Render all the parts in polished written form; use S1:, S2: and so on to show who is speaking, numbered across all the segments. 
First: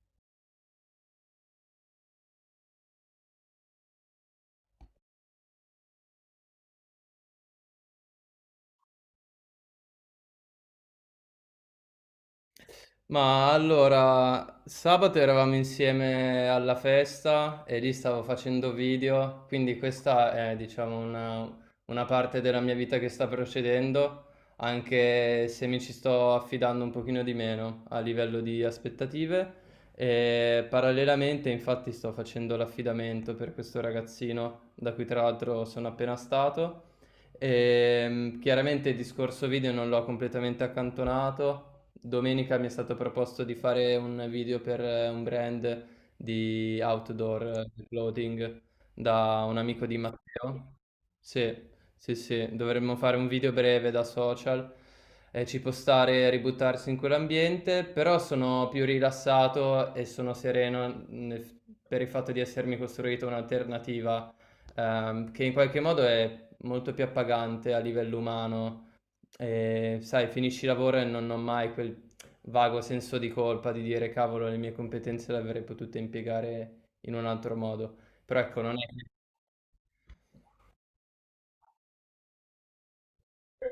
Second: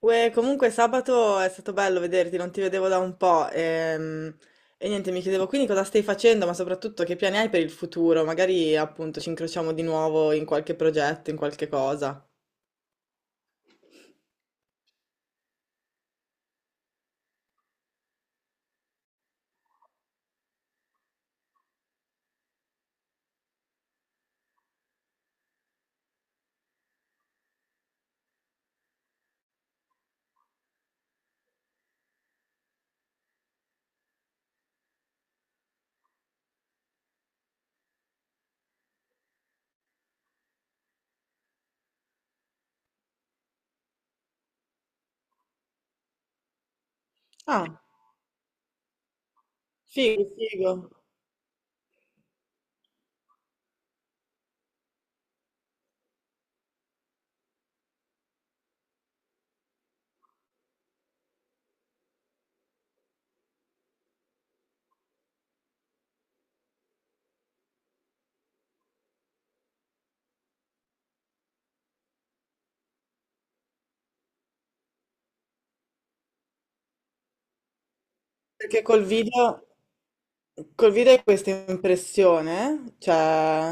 S1: Uè, comunque sabato è stato bello vederti, non ti vedevo da un po'. E, niente, mi chiedevo quindi cosa stai facendo, ma soprattutto che piani hai per il futuro? Magari appunto ci incrociamo di nuovo in qualche progetto, in qualche cosa.
S2: Ma allora, sabato eravamo insieme alla festa e lì stavo facendo video, quindi questa è, diciamo, una parte della mia vita che sta procedendo, anche se mi ci sto affidando un pochino di meno a livello di aspettative. E parallelamente, infatti, sto facendo l'affidamento per questo ragazzino, da cui tra l'altro sono appena stato. E chiaramente il discorso video non l'ho completamente accantonato. Domenica mi è stato proposto di fare un video per un brand di outdoor,
S1: Ah,
S2: clothing, da un amico di
S1: figo, figo.
S2: Matteo. Sì, sì, sì, dovremmo fare un video breve da social. Ci può stare ributtarsi in quell'ambiente, però sono più rilassato e sono sereno per il fatto di essermi costruito un'alternativa che in qualche modo è molto più appagante a livello umano. Sai, finisci il lavoro e non ho mai quel vago senso di colpa di dire: "Cavolo, le mie competenze le avrei potute impiegare in un altro modo". Però ecco, non
S1: Perché
S2: è che
S1: col video hai questa impressione, cioè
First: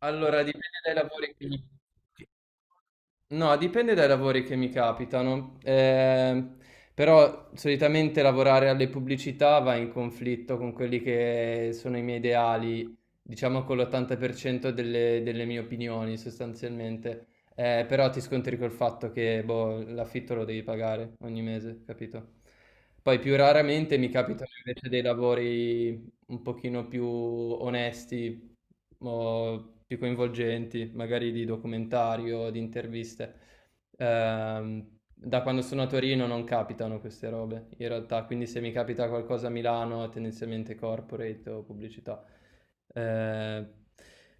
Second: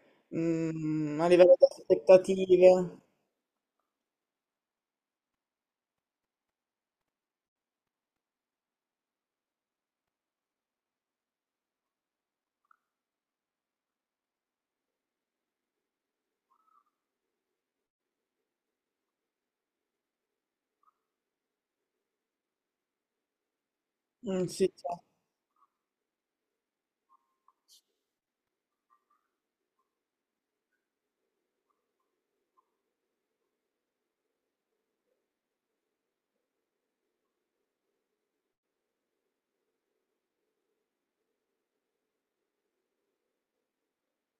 S2: allora dipende dai
S1: mm, a
S2: lavori che
S1: livello
S2: mi...
S1: di aspettative.
S2: No, dipende dai lavori che mi capitano, però solitamente lavorare alle pubblicità va in conflitto con quelli che sono i miei ideali, diciamo con l'80% delle mie opinioni sostanzialmente. Però ti scontri col fatto che boh, l'affitto lo devi pagare ogni mese, capito? Poi più raramente mi
S1: Mm,
S2: capitano
S1: sì,
S2: invece dei
S1: certo.
S2: lavori un pochino più onesti o più coinvolgenti, magari di documentari o di interviste. Da quando sono a Torino non capitano queste robe, in realtà, quindi se mi capita qualcosa a Milano è tendenzialmente corporate o pubblicità. Eh,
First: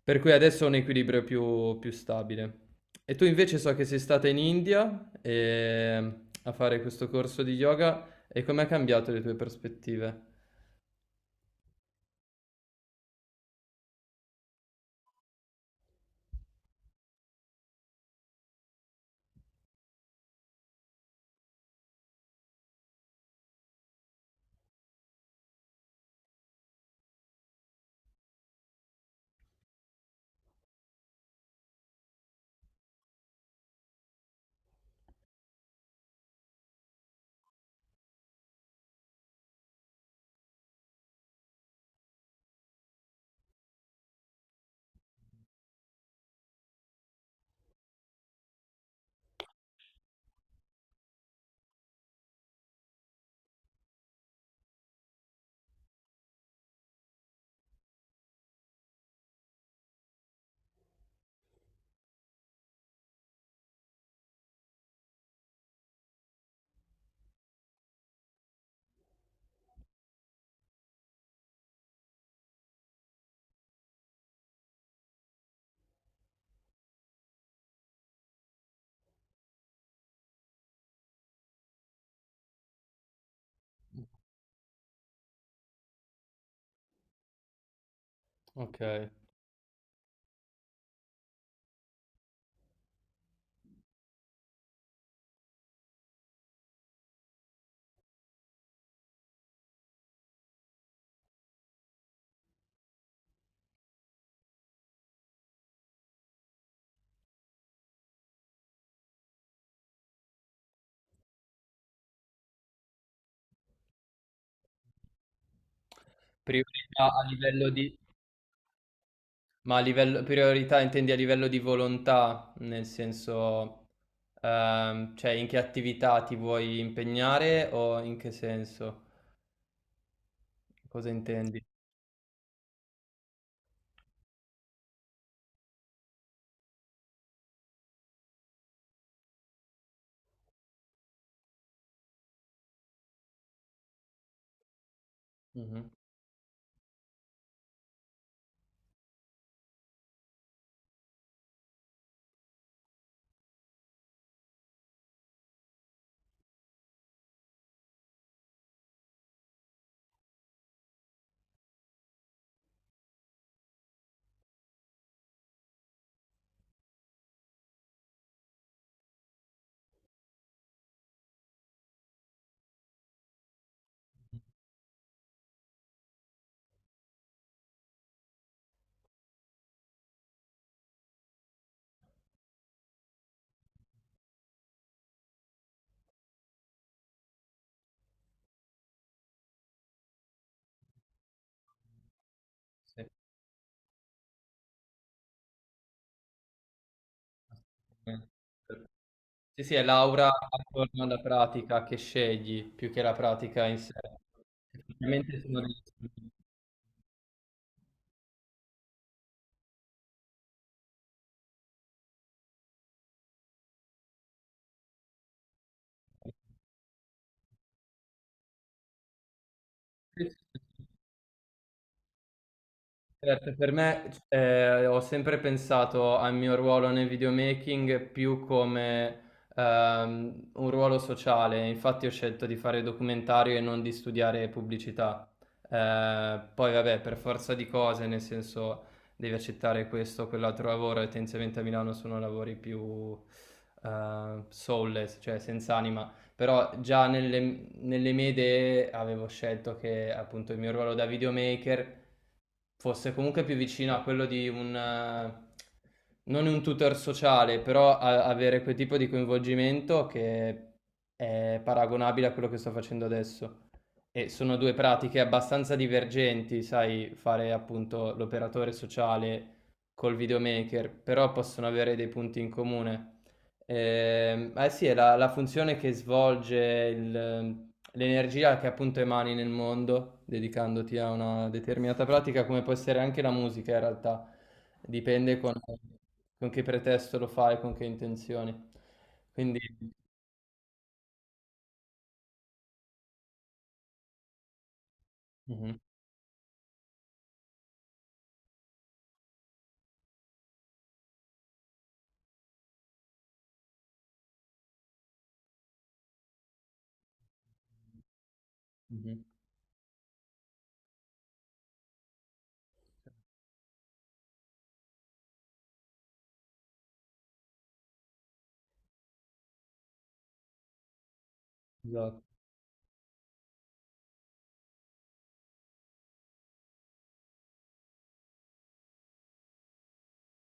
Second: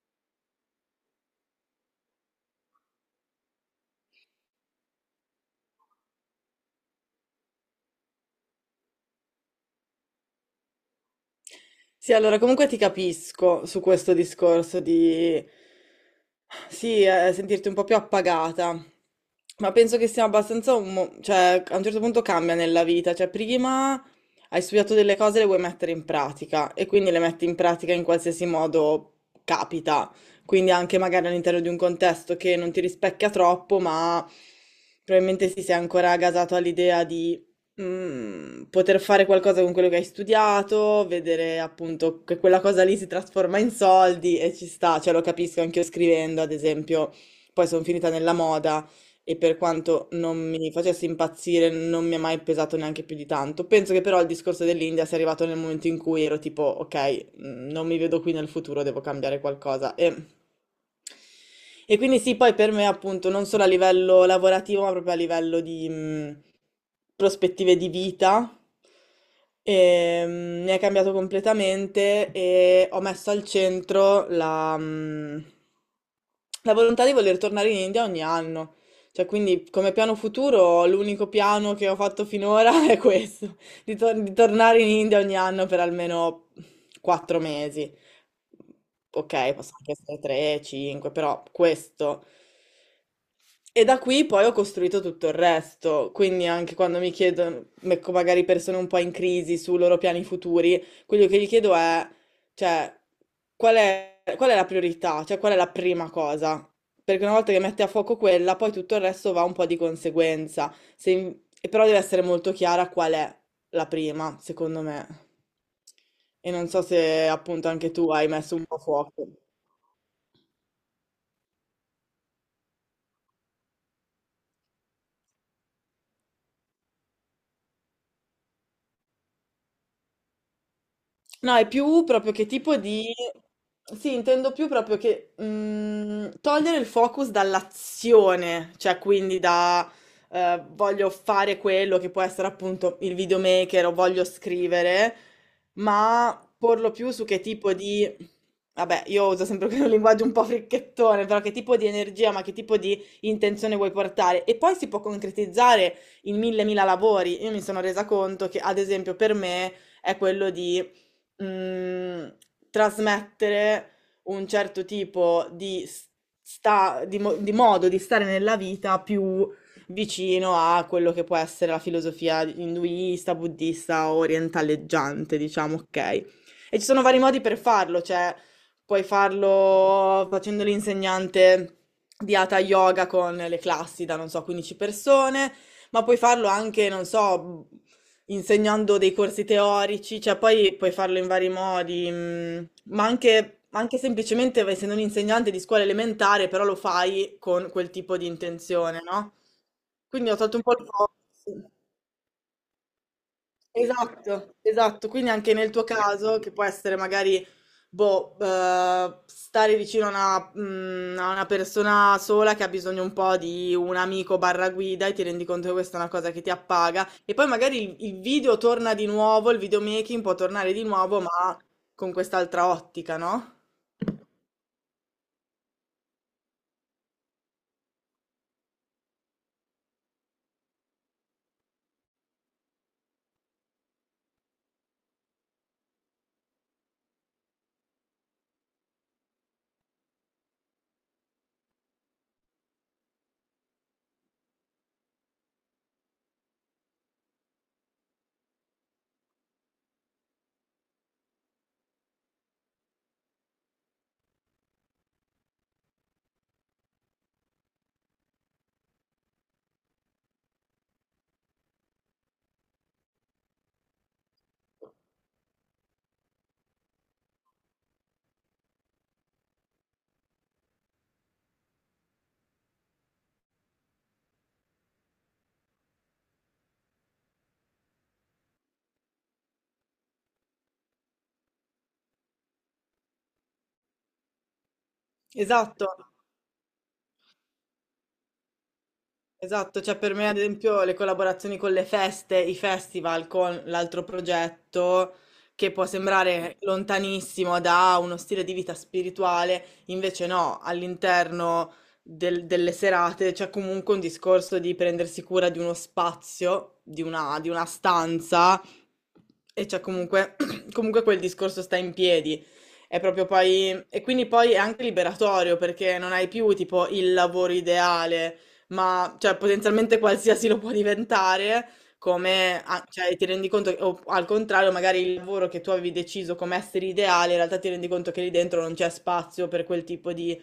S2: per cui adesso ho un equilibrio più stabile. E tu invece so che sei stata in India a fare questo corso di yoga, e come ha cambiato le tue prospettive?
S1: Sì, allora comunque ti capisco su questo discorso di sì, sentirti un po' più appagata, ma penso che sia abbastanza un cioè a un certo punto cambia nella vita, cioè prima hai studiato delle cose e le vuoi mettere in pratica e quindi le metti in pratica in qualsiasi modo capita, quindi anche magari all'interno di un contesto che non ti rispecchia troppo, ma probabilmente sì, sei ancora gasato all'idea di mm, poter fare qualcosa con quello che hai studiato, vedere appunto che quella cosa lì si trasforma in soldi e ci sta, cioè lo capisco anche io scrivendo, ad esempio, poi sono finita nella moda e per quanto non mi facesse impazzire non mi ha mai pesato neanche più di tanto. Penso che però il discorso dell'India sia arrivato nel momento in cui ero tipo, ok, mm, non mi vedo qui nel futuro, devo cambiare qualcosa. E... e quindi sì, poi per me appunto non solo a livello lavorativo, ma proprio a livello di, prospettive di vita, mi ha cambiato completamente e ho messo al centro la, mm, la volontà di voler tornare in India ogni anno. Cioè, quindi come piano futuro, l'unico piano che ho fatto finora è questo, di, di tornare in India ogni anno per almeno 4 mesi.
S2: Ok.
S1: Ok, possono anche essere tre, cinque, però questo. E da qui poi ho costruito tutto il resto, quindi anche quando mi chiedono, ecco, magari persone un po' in crisi sui loro piani futuri, quello che gli chiedo è, cioè, qual è la priorità, cioè qual è la prima cosa? Perché una volta che metti a fuoco quella, poi tutto il resto va un po' di conseguenza. Se in- e però deve essere molto chiara qual è la prima, secondo me. E non so
S2: Priorità a
S1: se appunto
S2: livello
S1: anche
S2: di...
S1: tu hai messo un po' a fuoco.
S2: Ma a livello... priorità intendi a livello di volontà, nel senso, cioè in che attività ti vuoi impegnare o in che senso? Cosa
S1: No,
S2: intendi?
S1: è più proprio che tipo di... Sì, intendo più proprio che mm, togliere il focus dall'azione, cioè quindi da voglio fare quello che può essere appunto il videomaker o voglio scrivere,
S2: Mhm.
S1: ma porlo più su che tipo di... Vabbè, io uso sempre quel linguaggio un po' fricchettone, però che tipo di energia, ma che tipo di intenzione vuoi portare? E poi si può concretizzare in mille mila lavori. Io mi sono resa conto che, ad esempio, per me è quello di mh, trasmettere un certo tipo di, di modo di stare nella vita più vicino a quello che può essere la filosofia induista, buddista, orientaleggiante, diciamo, ok? E ci sono vari modi per farlo, cioè puoi farlo facendo l'insegnante di Hatha Yoga con le classi da, non so, 15 persone, ma puoi farlo anche, non so, insegnando dei corsi teorici, cioè poi puoi farlo in vari modi, mm,
S2: Sì,
S1: ma anche semplicemente essendo un insegnante di scuola elementare, però lo fai con quel tipo di
S2: assolutamente.
S1: intenzione, no?
S2: Sì, sì, è l'aura
S1: Quindi ho tolto un po' il
S2: attorno alla
S1: focus.
S2: pratica che scegli più che la pratica in sé.
S1: Esatto, esatto. Quindi
S2: Effettivamente
S1: anche
S2: sono
S1: nel
S2: degli
S1: tuo caso, che può essere magari, boh, stare vicino a una, mm, a una persona sola che ha bisogno un po' di un amico barra guida e ti rendi conto che questa è una cosa che ti appaga. E poi magari il video torna di nuovo, il videomaking può
S2: strumenti.
S1: tornare di nuovo, ma con quest'altra ottica,
S2: Certo,
S1: no?
S2: per me, ho sempre pensato al mio ruolo nel videomaking più come un ruolo sociale, infatti ho scelto di fare documentario e non di studiare pubblicità. Poi vabbè, per forza di cose, nel senso devi accettare questo o quell'altro lavoro e tendenzialmente a Milano sono lavori più soulless, cioè senza anima. Però già nelle, nelle mie idee avevo scelto che appunto il mio ruolo da videomaker fosse comunque più vicino a quello di un, non un tutor sociale, però avere quel tipo di coinvolgimento che è paragonabile a quello che sto facendo adesso. E sono due pratiche abbastanza divergenti, sai, fare appunto l'operatore sociale col videomaker, però possono avere dei punti in comune. Sì, è la funzione che svolge l'energia che appunto emani nel mondo, dedicandoti a una determinata pratica, come può essere anche la musica in realtà. Dipende
S1: Esatto.
S2: con che pretesto lo fai, con che intenzioni. Quindi,
S1: Esatto, cioè per me ad esempio le collaborazioni con le feste, i festival con l'altro progetto che
S2: mhm,
S1: può sembrare lontanissimo da uno stile di vita spirituale, invece no, all'interno delle serate c'è comunque un discorso di prendersi cura di uno spazio, di una stanza
S2: mhm,
S1: e c'è comunque, comunque quel discorso sta in piedi. È proprio poi, e quindi poi è anche liberatorio perché non hai più tipo il lavoro ideale ma cioè, potenzialmente qualsiasi lo può diventare,
S2: esatto,
S1: come cioè, ti rendi conto, o al contrario, magari il lavoro che tu avevi deciso come essere ideale, in realtà ti rendi conto che lì dentro non c'è spazio per quel tipo di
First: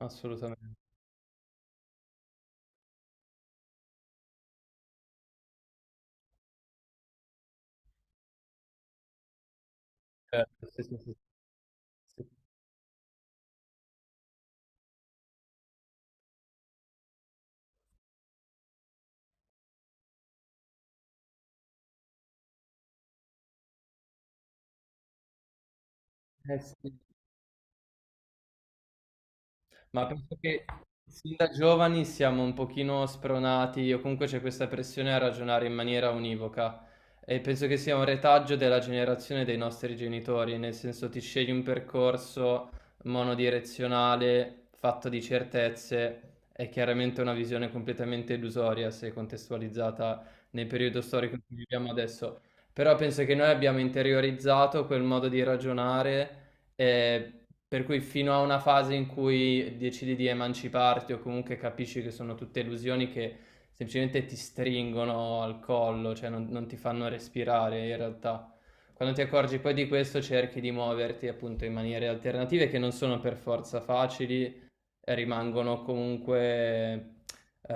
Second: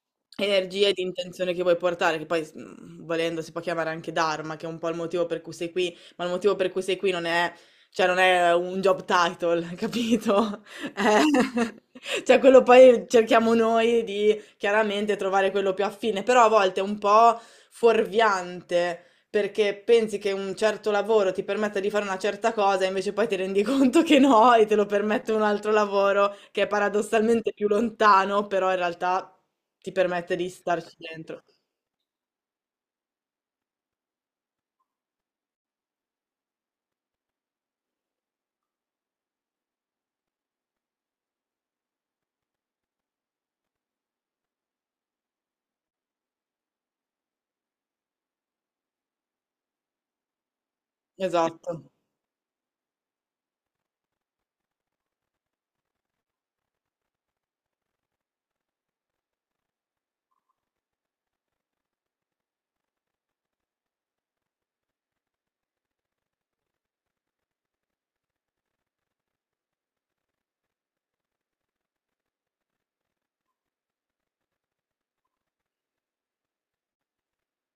S2: assolutamente.
S1: energia e di intenzione che vuoi portare, che poi mm, volendo si può chiamare anche Dharma, che è un po' il motivo per cui sei qui, ma il motivo per cui sei qui non è, cioè, non è un job title, capito?
S2: Certo, sì, sì, sì,
S1: Eh,
S2: sì.
S1: cioè, quello poi cerchiamo noi di chiaramente trovare quello più affine, però a volte un po' fuorviante perché pensi che un certo lavoro ti permetta di fare una certa cosa, invece poi ti rendi conto che no e te lo permette un altro lavoro
S2: Eh
S1: che è
S2: sì.
S1: paradossalmente più lontano, però in realtà ti
S2: Ma penso
S1: permette di
S2: che
S1: starci
S2: sin
S1: dentro.
S2: da giovani siamo un pochino spronati, o comunque c'è questa pressione a ragionare in maniera univoca. E penso che sia un retaggio della generazione dei nostri genitori, nel senso ti scegli un percorso monodirezionale, fatto di certezze, è chiaramente una visione completamente illusoria se contestualizzata nel periodo storico in cui
S1: Esatto.
S2: viviamo adesso. Però penso che noi abbiamo interiorizzato quel modo di ragionare. eh, per cui fino a una fase in cui decidi di emanciparti o comunque capisci che sono tutte illusioni che semplicemente ti stringono al collo, cioè non ti fanno respirare in realtà. Quando ti accorgi poi di questo cerchi di muoverti appunto in maniere alternative che non sono per forza facili, rimangono comunque,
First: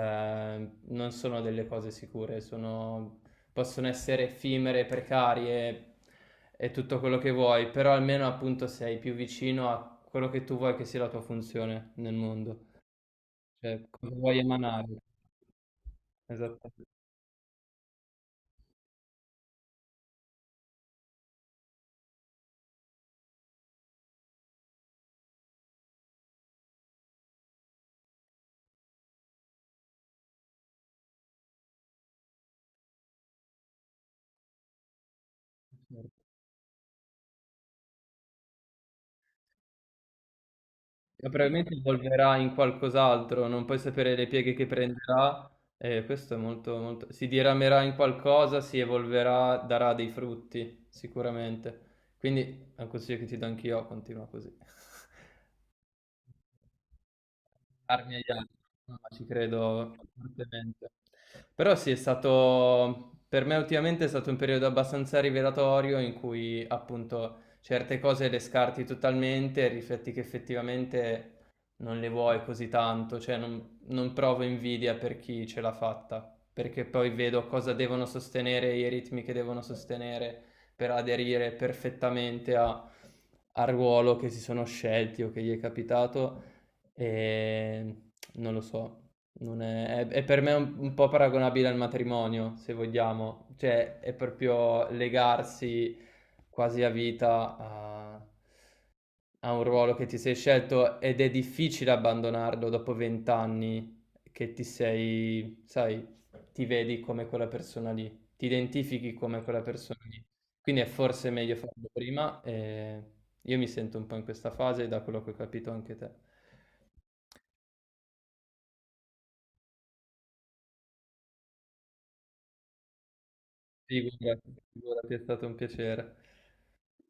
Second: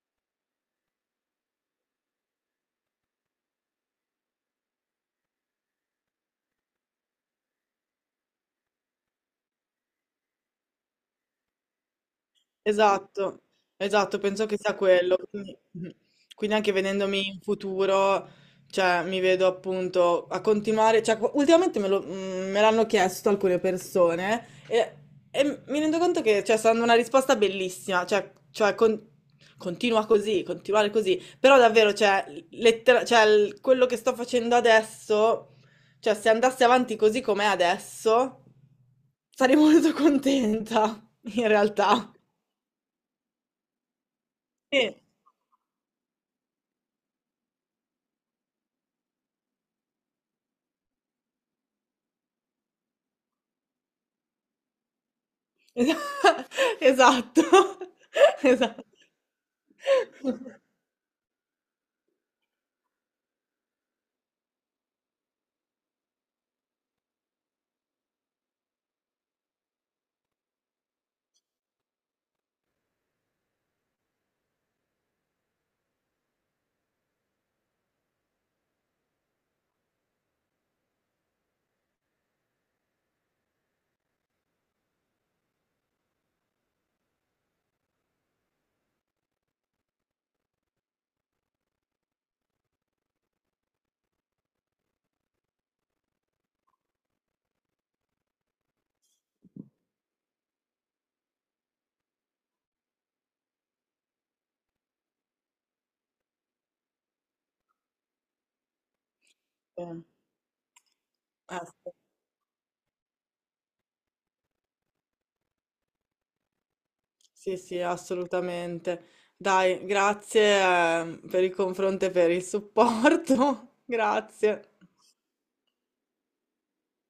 S2: non sono delle cose sicure, possono essere effimere, precarie e tutto quello che vuoi, però almeno appunto sei più vicino a quello che tu vuoi che sia la tua funzione nel mondo,
S1: Esatto,
S2: cioè cosa
S1: esatto,
S2: vuoi
S1: penso che sia
S2: emanare.
S1: quello. Quindi, mhm. Quindi anche
S2: Esattamente.
S1: vedendomi in futuro, cioè, mi vedo appunto a continuare. Cioè, ultimamente mm, me l'hanno chiesto alcune persone e mi rendo conto che cioè, sta dando una risposta bellissima. Cioè, cioè, continua così, continuare così. Però davvero, cioè, quello che sto facendo adesso, cioè,
S2: Certo.
S1: se andassi avanti così com'è adesso, sarei molto contenta,
S2: Ma
S1: in
S2: probabilmente
S1: realtà.
S2: evolverà in qualcos'altro, non puoi sapere le pieghe che
S1: Sì.
S2: prenderà, e questo è molto, molto... Si diramerà in qualcosa, si evolverà, darà dei frutti, sicuramente. Quindi è un consiglio che ti do anch'io, continua così.
S1: Esa esatto,
S2: Armi agli altri,
S1: esatto.
S2: no, ma ci credo fortemente. Però sì, è stato, per me ultimamente è stato un periodo abbastanza rivelatorio in cui appunto certe cose le scarti totalmente e rifletti che effettivamente non le vuoi così tanto, cioè non provo invidia per chi ce l'ha fatta, perché poi vedo cosa devono sostenere, i ritmi che devono sostenere per aderire perfettamente al ruolo che si sono scelti o che gli è capitato. Non lo so, non è, è per me un po' paragonabile al matrimonio, se vogliamo, cioè è proprio legarsi quasi a vita a, a un ruolo che ti sei scelto ed è difficile abbandonarlo dopo 20 anni che ti sei, sai, ti vedi come quella persona lì, ti identifichi come quella
S1: Sì,
S2: persona lì. Quindi è forse meglio farlo
S1: assu
S2: prima, e io mi sento un po' in questa fase, da quello che ho capito anche te.
S1: sì, sì, assolutamente. Dai, grazie per il confronto e per il supporto.
S2: Figurati,
S1: Grazie.
S2: figurati, è stato un piacere.